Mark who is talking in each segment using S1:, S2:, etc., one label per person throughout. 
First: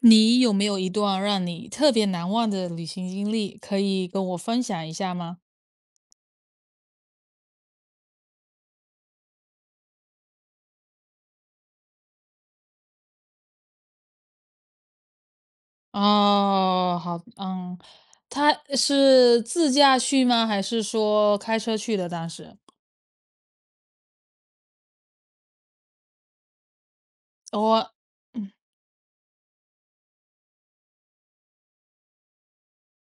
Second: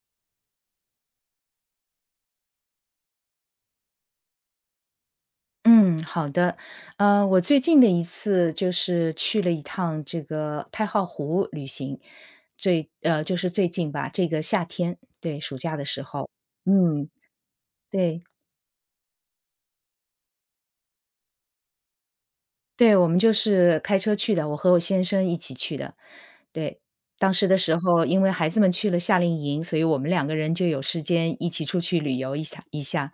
S1: 你有没有一段让你特别难忘的旅行经历，可以跟我分享一下吗？
S2: 嗯，好的。我最近的一次就是去了一趟这个太浩湖旅行，就是最近吧，这个夏天，对，暑假的时候。
S1: 哦，
S2: 嗯，
S1: 好，嗯，
S2: 对。
S1: 他是自驾去吗？还是说开车去的？当时，
S2: 对，我们就是开车去的，我和我先生一起去的。对，当时的时
S1: 哦，
S2: 候，因为孩子们去了夏令营，所以我们两个人就有时间一起出去旅游一下。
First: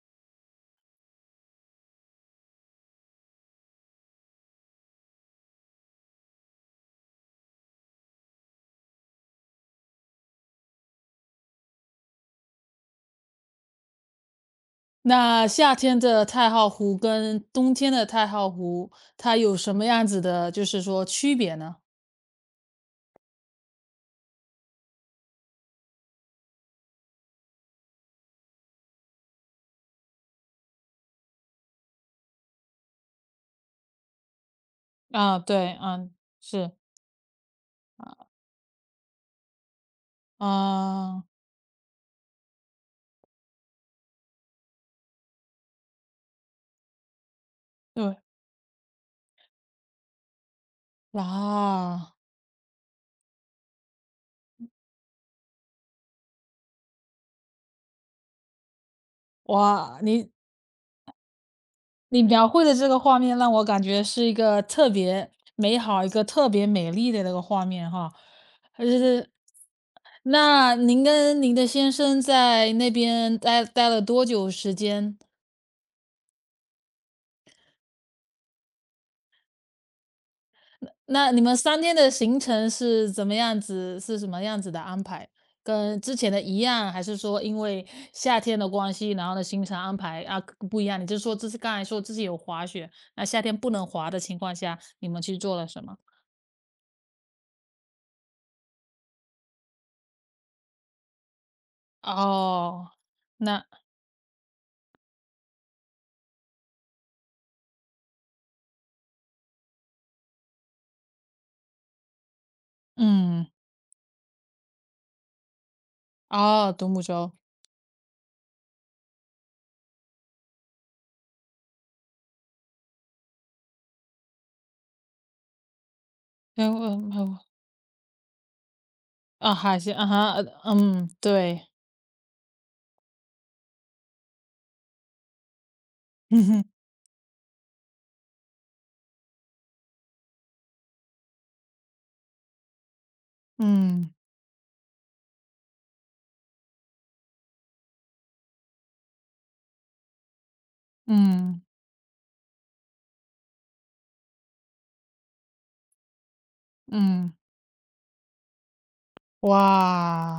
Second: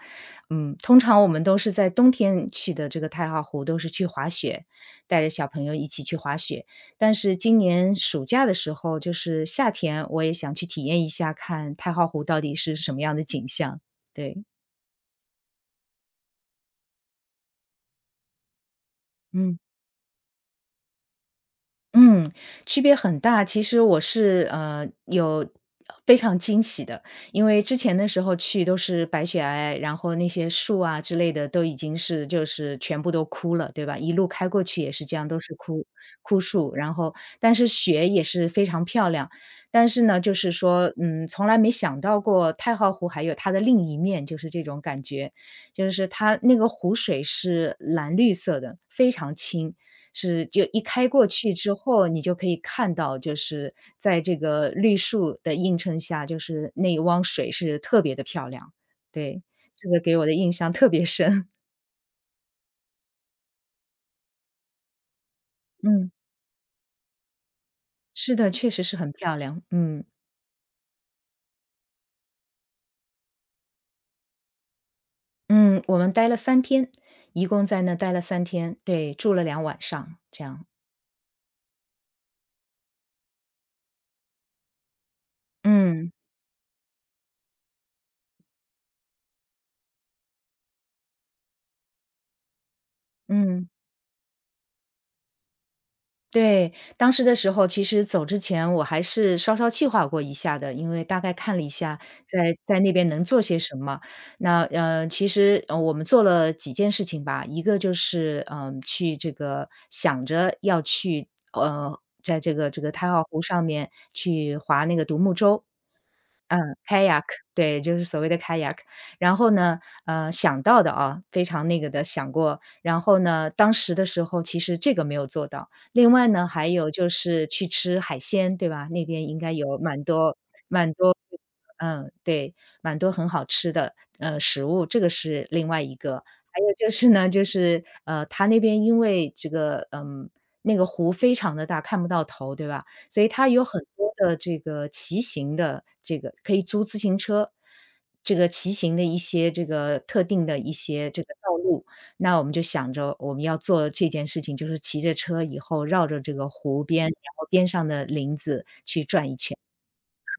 S2: 嗯，通常我们都是在冬天去的这个太浩湖，都是去滑雪，带着小朋友一起去滑雪。但是今年暑假的时候，就是夏天，我也想去体验一下，看太浩湖到底是什么样的景象。对，
S1: 那夏天的太浩湖跟冬天的太浩湖，它有
S2: 嗯。
S1: 什么样子的，就是说区别呢？
S2: 嗯，区别很大。其实我是有非常惊喜的，因为之前的时候去都是白雪皑皑，然后那些树啊之类的都已经是就是全部都枯了，对吧？一路开过去也是这样，都
S1: 啊，
S2: 是
S1: 对，
S2: 枯
S1: 嗯，
S2: 枯
S1: 是，
S2: 树。然后但是雪也是非常漂亮，但是呢，就是说
S1: 啊，
S2: 从来没想到过太浩湖还有它的另一面，就是这种感觉，就是它那个湖水是蓝
S1: 对，
S2: 绿色的，非常清。是就一开过去之后，
S1: 啊，
S2: 你就可以看到，就是在这个绿树的映衬下，就是那一汪水是特别的漂亮。对，这个
S1: 哇，
S2: 给我
S1: 你
S2: 的印象特别深。
S1: 你描绘的这个画面让我感觉是一个特别美好、一
S2: 嗯，
S1: 个特别美丽的那个画面哈，
S2: 是的，确实
S1: 就
S2: 是很
S1: 是
S2: 漂亮。嗯，
S1: 那您跟您的先生在那边待了多久时间？
S2: 嗯，我们待了三天，一共在那待了三天，对，住了2晚上，这样。
S1: 那你们三天的行程是怎么样子是什么样子的安排？跟
S2: 嗯，
S1: 之前的一样，还是说因为夏天的关系，然后呢行程安排啊不一样？你就说这是刚才说自己有滑雪，那夏天
S2: 嗯。
S1: 不能滑的情况下，你们去做了什么？
S2: 对，当时的时候，其实走之前我还是稍稍计划过一下的，因为大概看了一下在
S1: 哦，
S2: 那边能做些
S1: 那
S2: 什么。那，其实我们做了几件事情吧，一个就是去这个想着要去在这个太浩湖
S1: 嗯，
S2: 上面去划那个独木舟，
S1: 哦，
S2: 嗯
S1: 独木
S2: ，kayak，
S1: 舟，
S2: 对，就是所谓的 kayak。然后呢，想到的啊，非常那个的想过，然后呢，当时的时候其实这个没有做到。另外呢，
S1: 哎
S2: 还
S1: 有
S2: 有就
S1: 我
S2: 是去吃海鲜，对吧？那边应该
S1: 啊，
S2: 有
S1: 海鲜，
S2: 蛮
S1: 啊哈，
S2: 多蛮
S1: 嗯，
S2: 多
S1: 对，
S2: 嗯，对，蛮多很好吃的，食物，这个是另外一个。还有 就是呢，就是，他那边因为这个，那个湖非常的大，看不到头，对吧？所以它有很多
S1: 嗯
S2: 的这个骑行的这个可以租自行车，这个骑行的一些这个特定的一些这个道
S1: 嗯
S2: 路。那我们就想着我们要做这件事情，就是骑着车以后绕着这个湖边，然
S1: 嗯，
S2: 后边上的林子去转一圈，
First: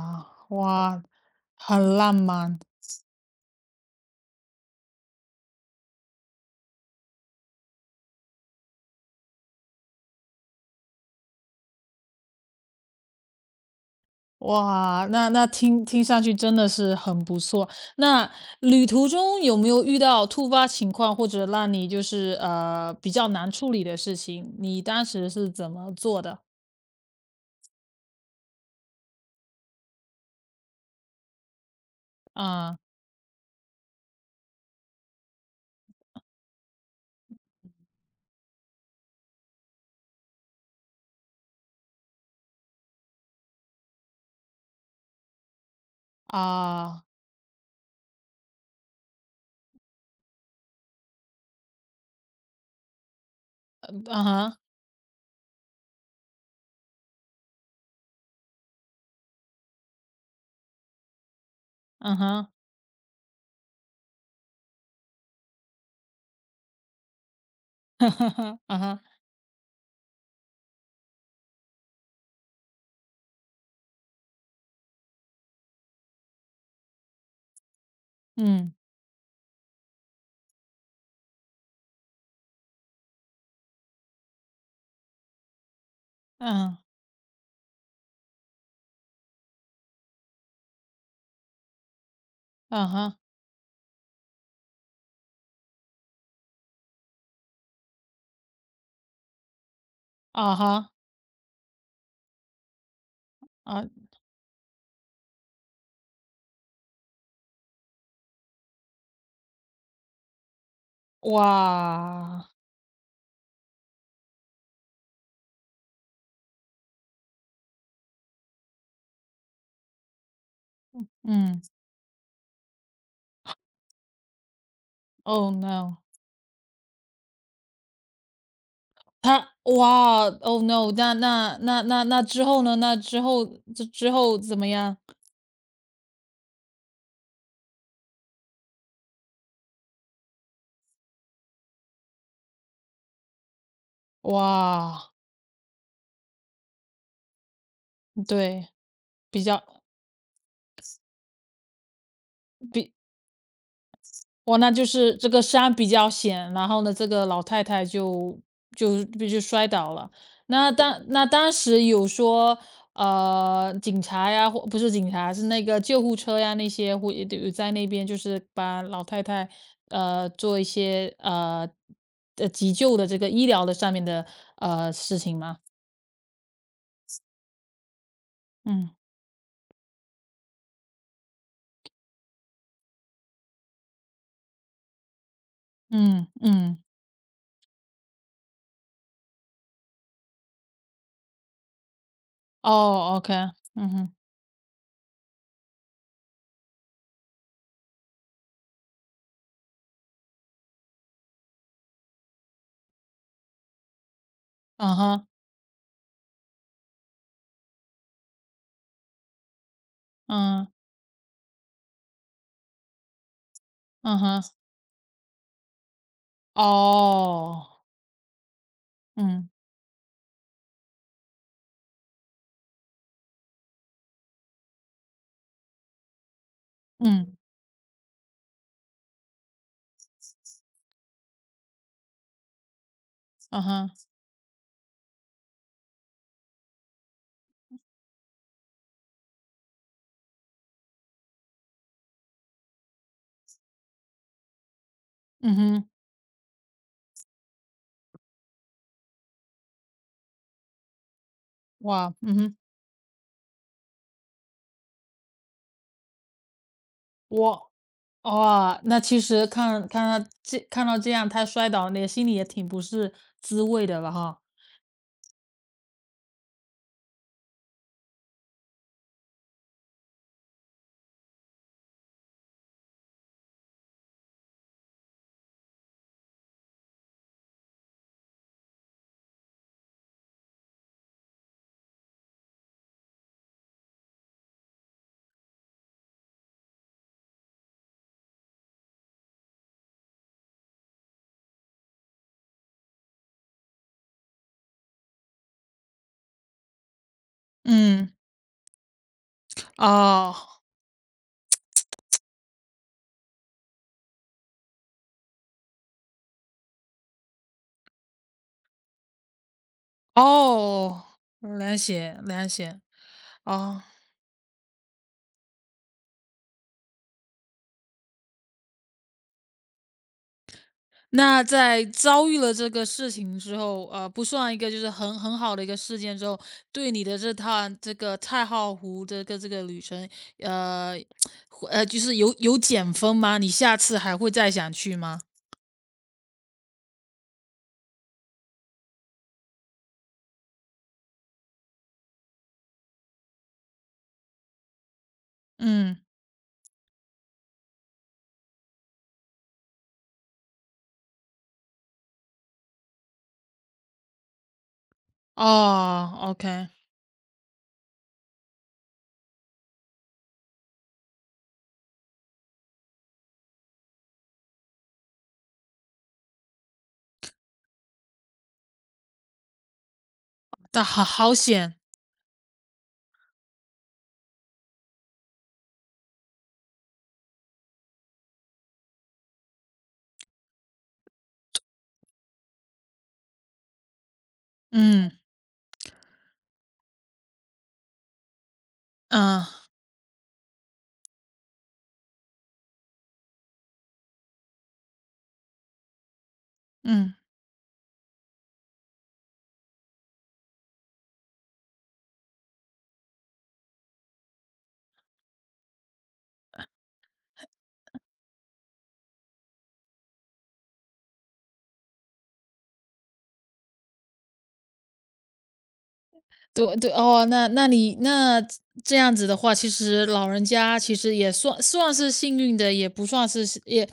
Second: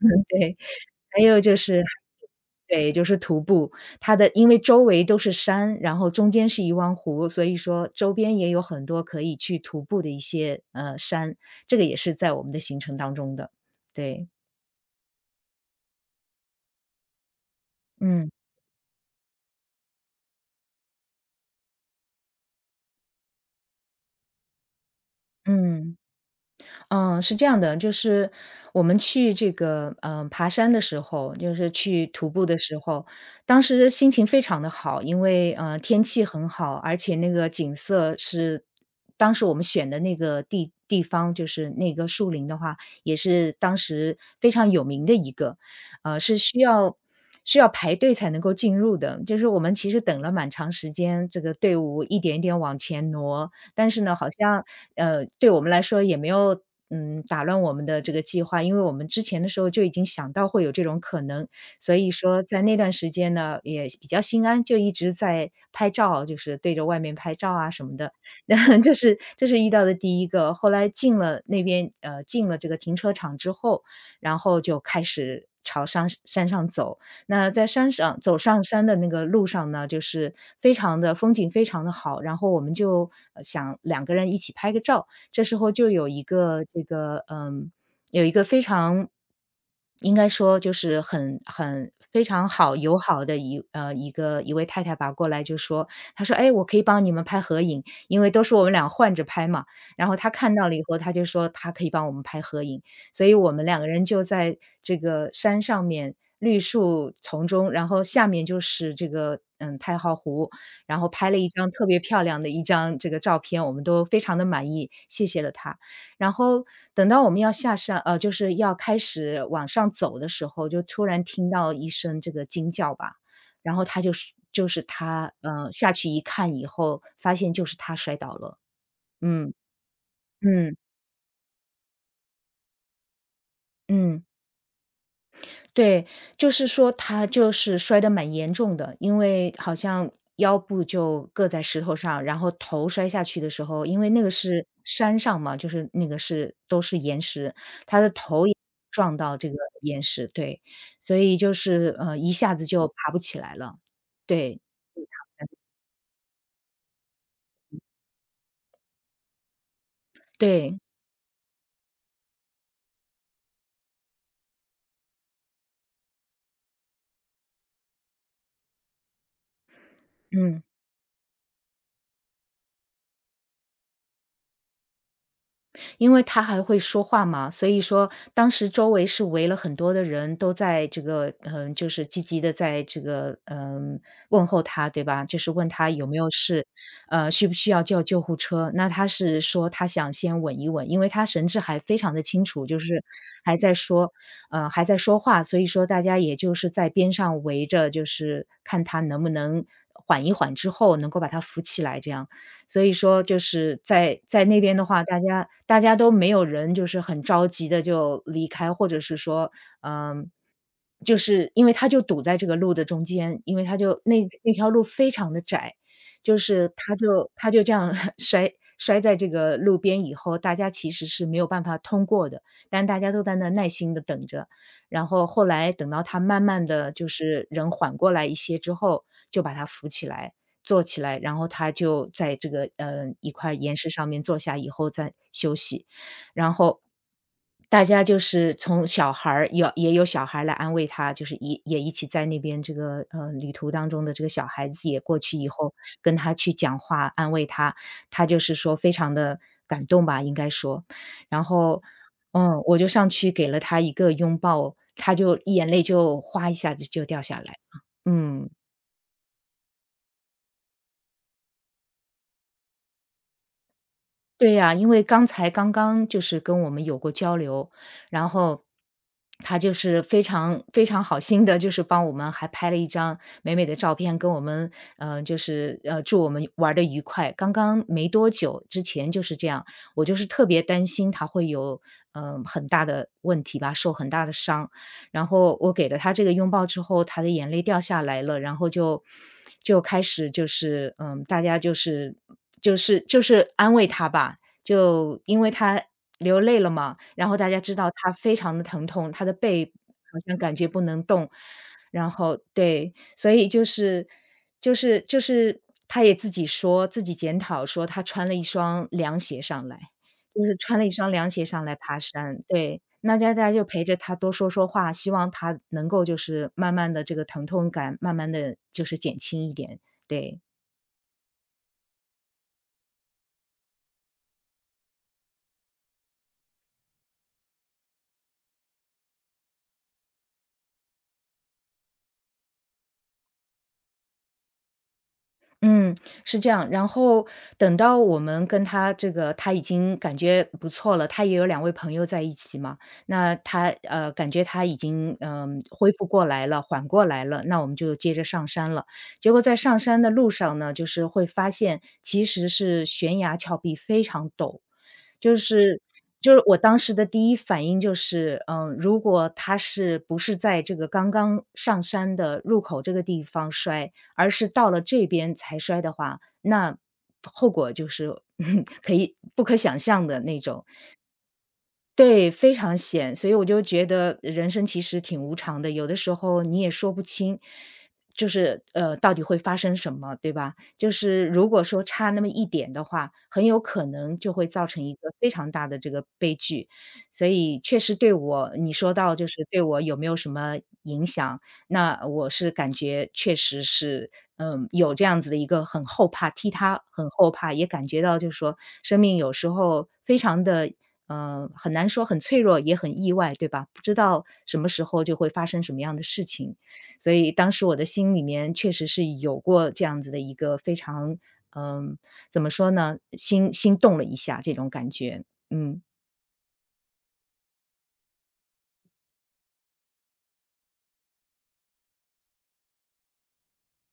S2: 对。
S1: 哇，
S2: 还有就是
S1: 很浪漫，
S2: 对，就是徒步，它的因为周围都是山，然后中间是一湾湖，所以说周边也有很多可以去徒步的一些，山，这个也是在我们的行程当中的，对，
S1: 哇，那听上去真的是很不错。
S2: 嗯，
S1: 那旅途中有没有遇到突发情况，或者让你就是比较难处理的事情？你当时是怎么
S2: 嗯。
S1: 做的？
S2: 嗯，是这样的，就是我们去这个爬山的时候，就是去徒步的时
S1: 啊
S2: 候，当时心情非常的好，因为天气很好，而且那个景色是当时我们选的那个地方，就是那个树林的话，也是当时非常有名的一个，呃是需要。
S1: 啊，
S2: 需要排队才能够进入的，就是我们其实等了蛮长时间，这个队伍一点一点往前挪，但是
S1: 嗯
S2: 呢，
S1: 啊
S2: 好
S1: 哈，
S2: 像，对我们来说也没有，打乱我们的这个计划，因为我们之前的时候就已经想到会有这种可能。所以
S1: 嗯
S2: 说
S1: 哼。
S2: 在那段时间呢，也比较心安，就一直在拍照，就是对着外面拍照啊什么的。
S1: 啊
S2: 这
S1: 哈，
S2: 是这是遇到的第一个，后来进了这个停车场之后，然后就开始朝山上走。那在山上走上
S1: 嗯，
S2: 山的那个路上呢，就是非常的风景非常的好，然后我们就想两个人一起拍个照。这时候就有一个
S1: 嗯，
S2: 这个嗯，有一个非常应该说就是很非常好
S1: 啊
S2: 友
S1: 哈，
S2: 好的一位太太吧，过来就说，她说：“哎，我可以帮你们拍合影，因为都是我们俩换着拍嘛。”然后她看
S1: 啊
S2: 到了以
S1: 哈，
S2: 后，她就说她可以帮我们拍合影，所以我们两个
S1: 啊，
S2: 人就在这个山上面绿树丛中，然后下面就是这个，太浩湖，然后拍了一张特别漂亮的
S1: 哇，
S2: 一张这个照片，我们都非常的满意，谢谢了他。然后等到我们要就是要开始往上走的时候，就突然听
S1: 嗯
S2: 到一声这个惊叫吧，然后他就是就是他，
S1: ，Oh
S2: 下
S1: no，
S2: 去一看以后，发现就是他摔倒了，
S1: 他
S2: 嗯，
S1: 哇，Oh
S2: 嗯，
S1: no，那之后呢？那之后
S2: 嗯。
S1: 怎么样？
S2: 对，就是说他就是摔得蛮严重的，因为好像腰部就硌在石头上，然后头摔下去的时候，因为那个是
S1: 哇，
S2: 山上嘛，就是那个是都是岩石，他头也
S1: 对，
S2: 撞到
S1: 比
S2: 这个
S1: 较
S2: 岩石，对，所以就是一下子就
S1: 比
S2: 爬不起来了。
S1: 哇，
S2: 对
S1: 那就是这个山比较险，然后呢，这个老太太就摔倒了。
S2: 对，
S1: 那当时有说，警察呀，或不是警察，是那个救护车呀，那些会有在那边，就是把老太太，做
S2: 嗯。
S1: 一些急救的这个医疗的上面的事情吗？
S2: 因为他还会说话嘛，所以说当时周
S1: 嗯
S2: 围是围了很多的人都在这个，就是积极的在这个，问候他，对吧？就是问他有没
S1: 嗯
S2: 有事，
S1: 嗯，
S2: 需不需要叫救护车。那他是说他想先稳一稳，因为他神志还非常的清楚，就是
S1: 哦，OK，
S2: 还在
S1: 嗯
S2: 说
S1: 哼，
S2: 还在说话，所以说大家也就是在边上围着，就是看他能不能缓一缓之后能够把他扶起来这样。所以说就是在那边的
S1: 嗯
S2: 话，大
S1: 哼，
S2: 家大家都没有人就是很着急的就离开，或者是说，嗯，
S1: 嗯
S2: 就是因为他就堵在这个路的中间，因为他就
S1: 嗯
S2: 那
S1: 哼，
S2: 那条路非常的窄，就是他就
S1: 哦，
S2: 这样 摔在这
S1: 嗯
S2: 个路边以后，大家其实是没有办法通过的，但大家都在那耐心的等着。然后后来等到他慢慢的就
S1: 嗯，
S2: 是人缓过来一些之后，就把他扶起来。坐起来，然后他就在这个，一块
S1: 嗯
S2: 岩石
S1: 哼。
S2: 上面坐下以后再休息。然后大家就是从小孩儿有也有小孩来安慰他，就是也一起在那边这个，旅途当中的这个小孩子也过去以
S1: 嗯
S2: 后
S1: 哼，
S2: 跟他去讲话安慰他，他就是说非常的感动吧，应该说。然后，
S1: 哇，嗯哼，
S2: 我就上去给了他一个拥抱，他就眼泪就哗一下子就掉下来
S1: 我
S2: 了，嗯。
S1: 哇，那其实看到这样他摔倒，你心里也挺不是滋味的了哈。
S2: 对呀，因为刚刚就是跟我们有过交流，然后他就是非常非常好心的，就是帮我们还拍了一张美美的照片，跟我们就是祝我们玩的愉快。刚刚没多久之前就是这样，我就是特别担心他会有很大的问题吧，受很大的伤。然后我给了他这个拥抱之后，他的眼泪掉下来了，然后就开始就是，大家就是就是就是安慰他吧，就因为他流泪了嘛，然后大家知道他
S1: 嗯，
S2: 非常的疼痛，他的背好像
S1: 哦，
S2: 感觉不能动，然后对，所以就是就是就是他也自己说，自己检讨说他穿了一双凉鞋上来。就是穿了一
S1: 哦，
S2: 双凉鞋上来
S1: 凉
S2: 爬
S1: 解
S2: 山，
S1: 凉
S2: 对，
S1: 解，
S2: 那大家就
S1: 哦，
S2: 陪着他多说说话，希望他能够慢慢的这个疼痛感慢慢的减轻一点，对。
S1: 那在遭遇了这个事情之后，不算一个就是很好的一个事件之后，对你的这趟这个太浩湖这个旅程，呃，就是有减分吗？你下次还会再想去吗？
S2: 嗯，是这样。然后等到我们跟他他已经感觉不错了，他也有两位朋友在一起嘛，那他，感觉他已经，恢
S1: 嗯。
S2: 复过来了，缓过来了，那我们就接着上山了。结果在上山的路上呢，就是会发现其实是悬崖峭壁非常陡，就是
S1: 哦
S2: 我
S1: ，OK，
S2: 当时的第一反应就是，如果他是不是在这个刚刚上山的入口这个地方摔，而是到了这边才摔的话，那后果就是 可以不可想象的那种。
S1: 但好好险，
S2: 对，非常险，所以我就觉得人生其实挺无常的，有的时候你也说不清，到底会发生什么，对吧？如果说差那么一点的话，很有可能就会造成一个
S1: 嗯，
S2: 非常大的这个悲剧。所以确实对我，你说到就
S1: 嗯，
S2: 是对我有没有什么影响，那我是感觉确实是有这样子的一个很后怕，替他很
S1: 嗯，
S2: 后怕，也感觉到就是说生命有时候非常的，很难说很脆弱，也很意外，对吧？不知道什么时候就会发生什么样的事情。所以当时我的心里面确实是有过这样子的一个非常嗯，怎么说呢，心动了一下这种感觉。嗯，
S1: 对对，哦，那你这样子的话，其实老人家其实也算是幸运的，也不算是也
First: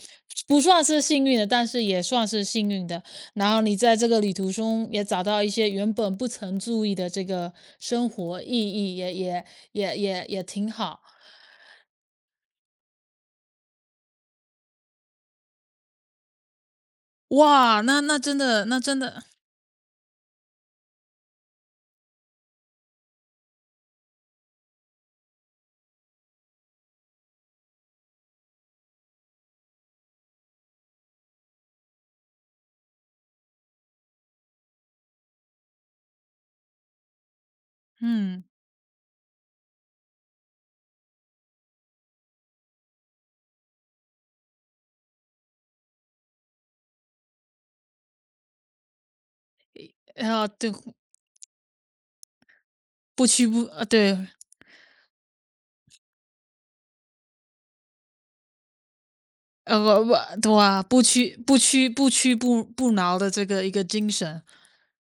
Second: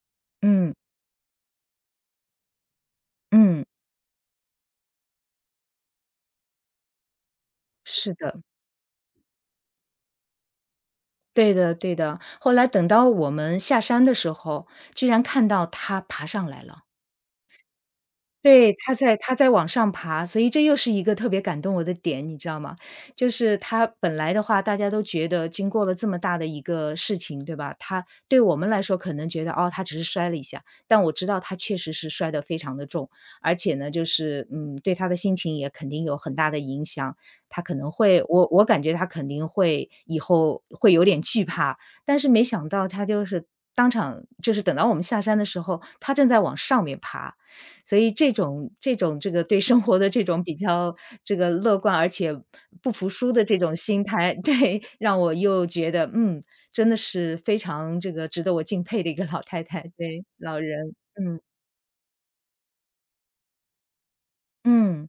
S1: 不
S2: 嗯，
S1: 算是幸运的，但是也算是幸运的。然后
S2: 嗯，
S1: 你在这个旅途中也找到一些原本不曾注意的这个生
S2: 是的，
S1: 活意义，也挺好。
S2: 对的。后来等到我们下山的时候，居然看到他爬上来了。
S1: 哇，那那真的
S2: 对，
S1: 那真的，
S2: 他在往上爬，所以这又是一个特别感动我的点，你知道吗？就是他本来的话，大家都觉得经过了这么大的一个事情，对吧？他对我们来说可能觉得哦，他只是摔了一下，但我知道他确实是摔得非常的重，而且呢，对他的心情也肯定有很大的影响。他可能会，
S1: 嗯，
S2: 我感觉他肯定会以后会有点惧怕，但是没想到他就是当场就是等到我们下山的时候，他正在往上面爬，所以这个对生活的这
S1: 然
S2: 种
S1: 后
S2: 比
S1: 对，
S2: 较这个乐观，而且不服
S1: 不
S2: 输的
S1: 屈
S2: 这
S1: 不
S2: 种
S1: 呃，
S2: 心
S1: 对，
S2: 态，对，让我又觉得，真的是非常这个值得我敬佩的一个老太太，
S1: 我
S2: 对，
S1: 对
S2: 老
S1: 啊，
S2: 人，
S1: 不屈
S2: 嗯，
S1: 不屈不屈不不挠的这个一个精神。
S2: 嗯。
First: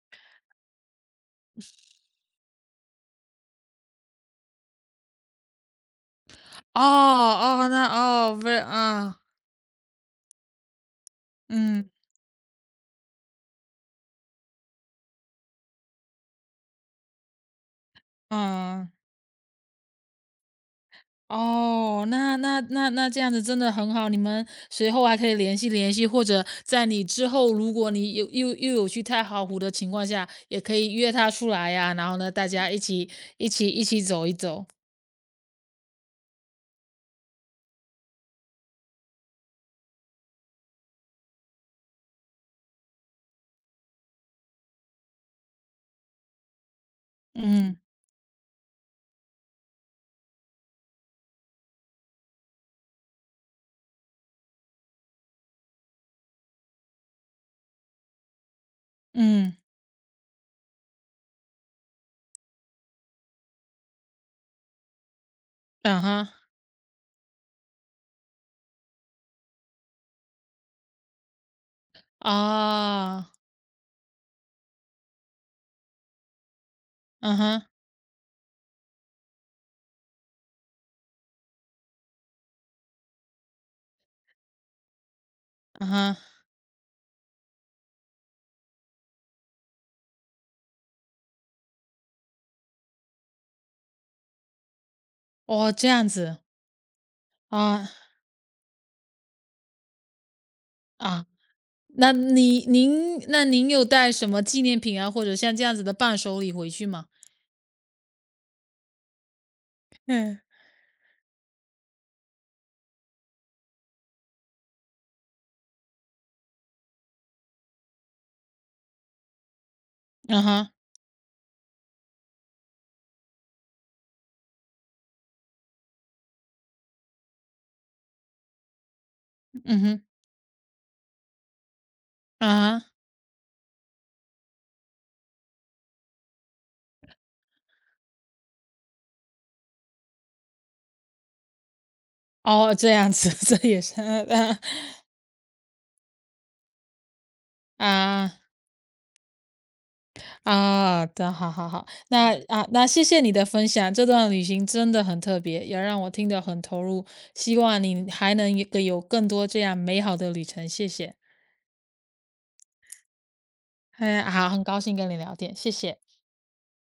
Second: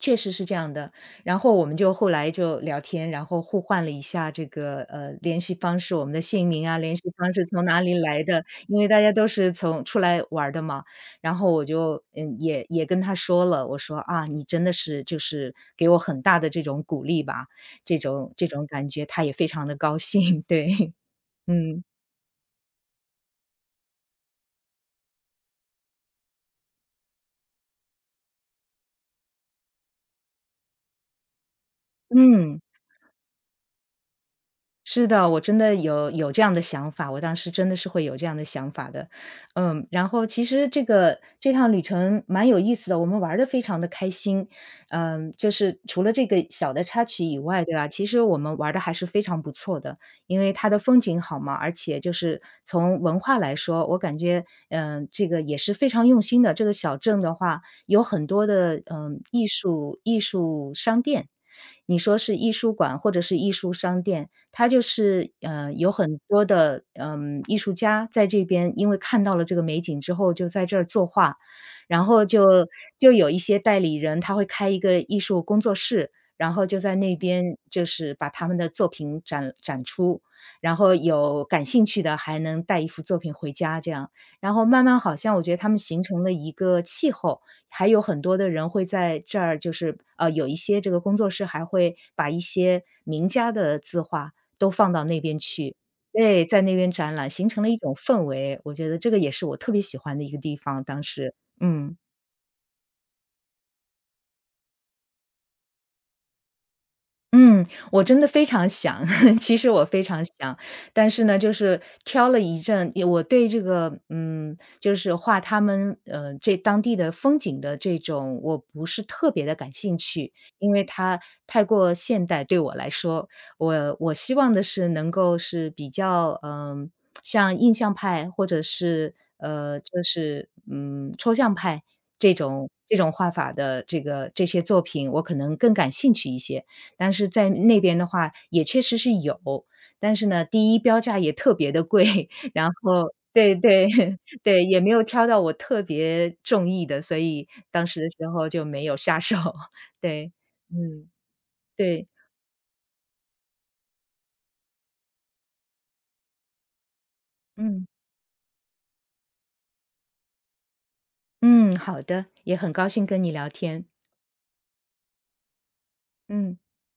S2: 确实是这样的。然后我们就后来就聊天，然后互换了一下这个，联系方式，我们的姓名啊，
S1: 哦
S2: 联系方式从
S1: 哦，
S2: 哪
S1: 那
S2: 里来
S1: 哦，
S2: 的，
S1: 不是
S2: 因为大家
S1: 啊，
S2: 都是从出来玩儿的嘛。然后我
S1: 嗯
S2: 就，也跟他说了，我说："啊，你真的是就是给我很大的这种鼓励吧，这种感
S1: 嗯，
S2: 觉。"他也非常的高兴，对，嗯，
S1: 哦，那这样子真的很好，你们随后还可以联系联系，或者在你之后，如果你有又有去太好湖的情况下，也可以约他出来呀、然后呢，大
S2: 嗯。
S1: 家一起走一走。
S2: 是的，我真的有这样的想法，我当时真的是会有这样的想法的。嗯，然后其实这个这趟旅程蛮有意思的，我们玩的非常的开心。嗯，就是除了这个小的插曲以外，对
S1: 嗯
S2: 吧，其实我们玩的还是非常不错的。因为它的风景好嘛，而且就是从文化来说，我感觉，这个也是非常用心的。这个小镇的话，有很多的，
S1: 嗯，
S2: 艺术商店，你说是艺术馆或者是艺术商店，他就是，有
S1: 嗯
S2: 很
S1: 哼，
S2: 多的，艺术家在这边因为看到了这个美景之后，就在这儿作画。然后就
S1: 啊，
S2: 有一些代理人，他会开一个艺术工作室，然后就在那
S1: 嗯
S2: 边
S1: 哼，
S2: 就是把他们的作品展出，然后有感兴趣的还能带一幅作品回家这样。然后慢慢好像我觉得他们
S1: 嗯
S2: 形
S1: 哼，
S2: 成了一个气候，还有很多的人会在这儿就是，有一些这个工作室还会把一些名家的字画都放到那边
S1: 哦，
S2: 去。
S1: 这样子。
S2: 对，在那边展览，形成了一
S1: 啊，
S2: 种氛围，我觉得这个也是我特别喜欢的一个地方，当
S1: 啊，
S2: 时，嗯。
S1: 那您有带什么纪念品啊，或者像这样子的伴手礼回去吗？
S2: 嗯，我真的非常想，其实我非常
S1: 嗯。
S2: 想，但是呢，就是挑了一阵，也我对这个，就是画他们，这当地的风景的这种，我不是特别的感兴趣，
S1: 嗯
S2: 因
S1: 哼，
S2: 为它太过现代对我来说，我希望的是能够是比较，像印象派或者是，
S1: 嗯哼，
S2: 抽象派
S1: 啊哈
S2: 这种画法的这个这些作品，我可能更感兴趣一些。但是在那边的话也确实是有，但是呢，第一标价也特别的贵，然
S1: 哦，这样
S2: 后
S1: 子，这也
S2: 对，
S1: 是，啊
S2: 对，也没有挑到我特别中意的，所以当时的时
S1: 啊
S2: 候就没有下手，对，
S1: 啊，
S2: 嗯，
S1: 的，好好好，
S2: 对，
S1: 那啊，那谢谢你的分享，这段旅行真的很特别，也让我听得很投入，希望
S2: 嗯，
S1: 你还能有更多这样美好的旅程，谢谢。
S2: 嗯，好的，也很高兴跟你聊天，
S1: 哎，好，很高兴跟你聊天，谢谢。
S2: 嗯。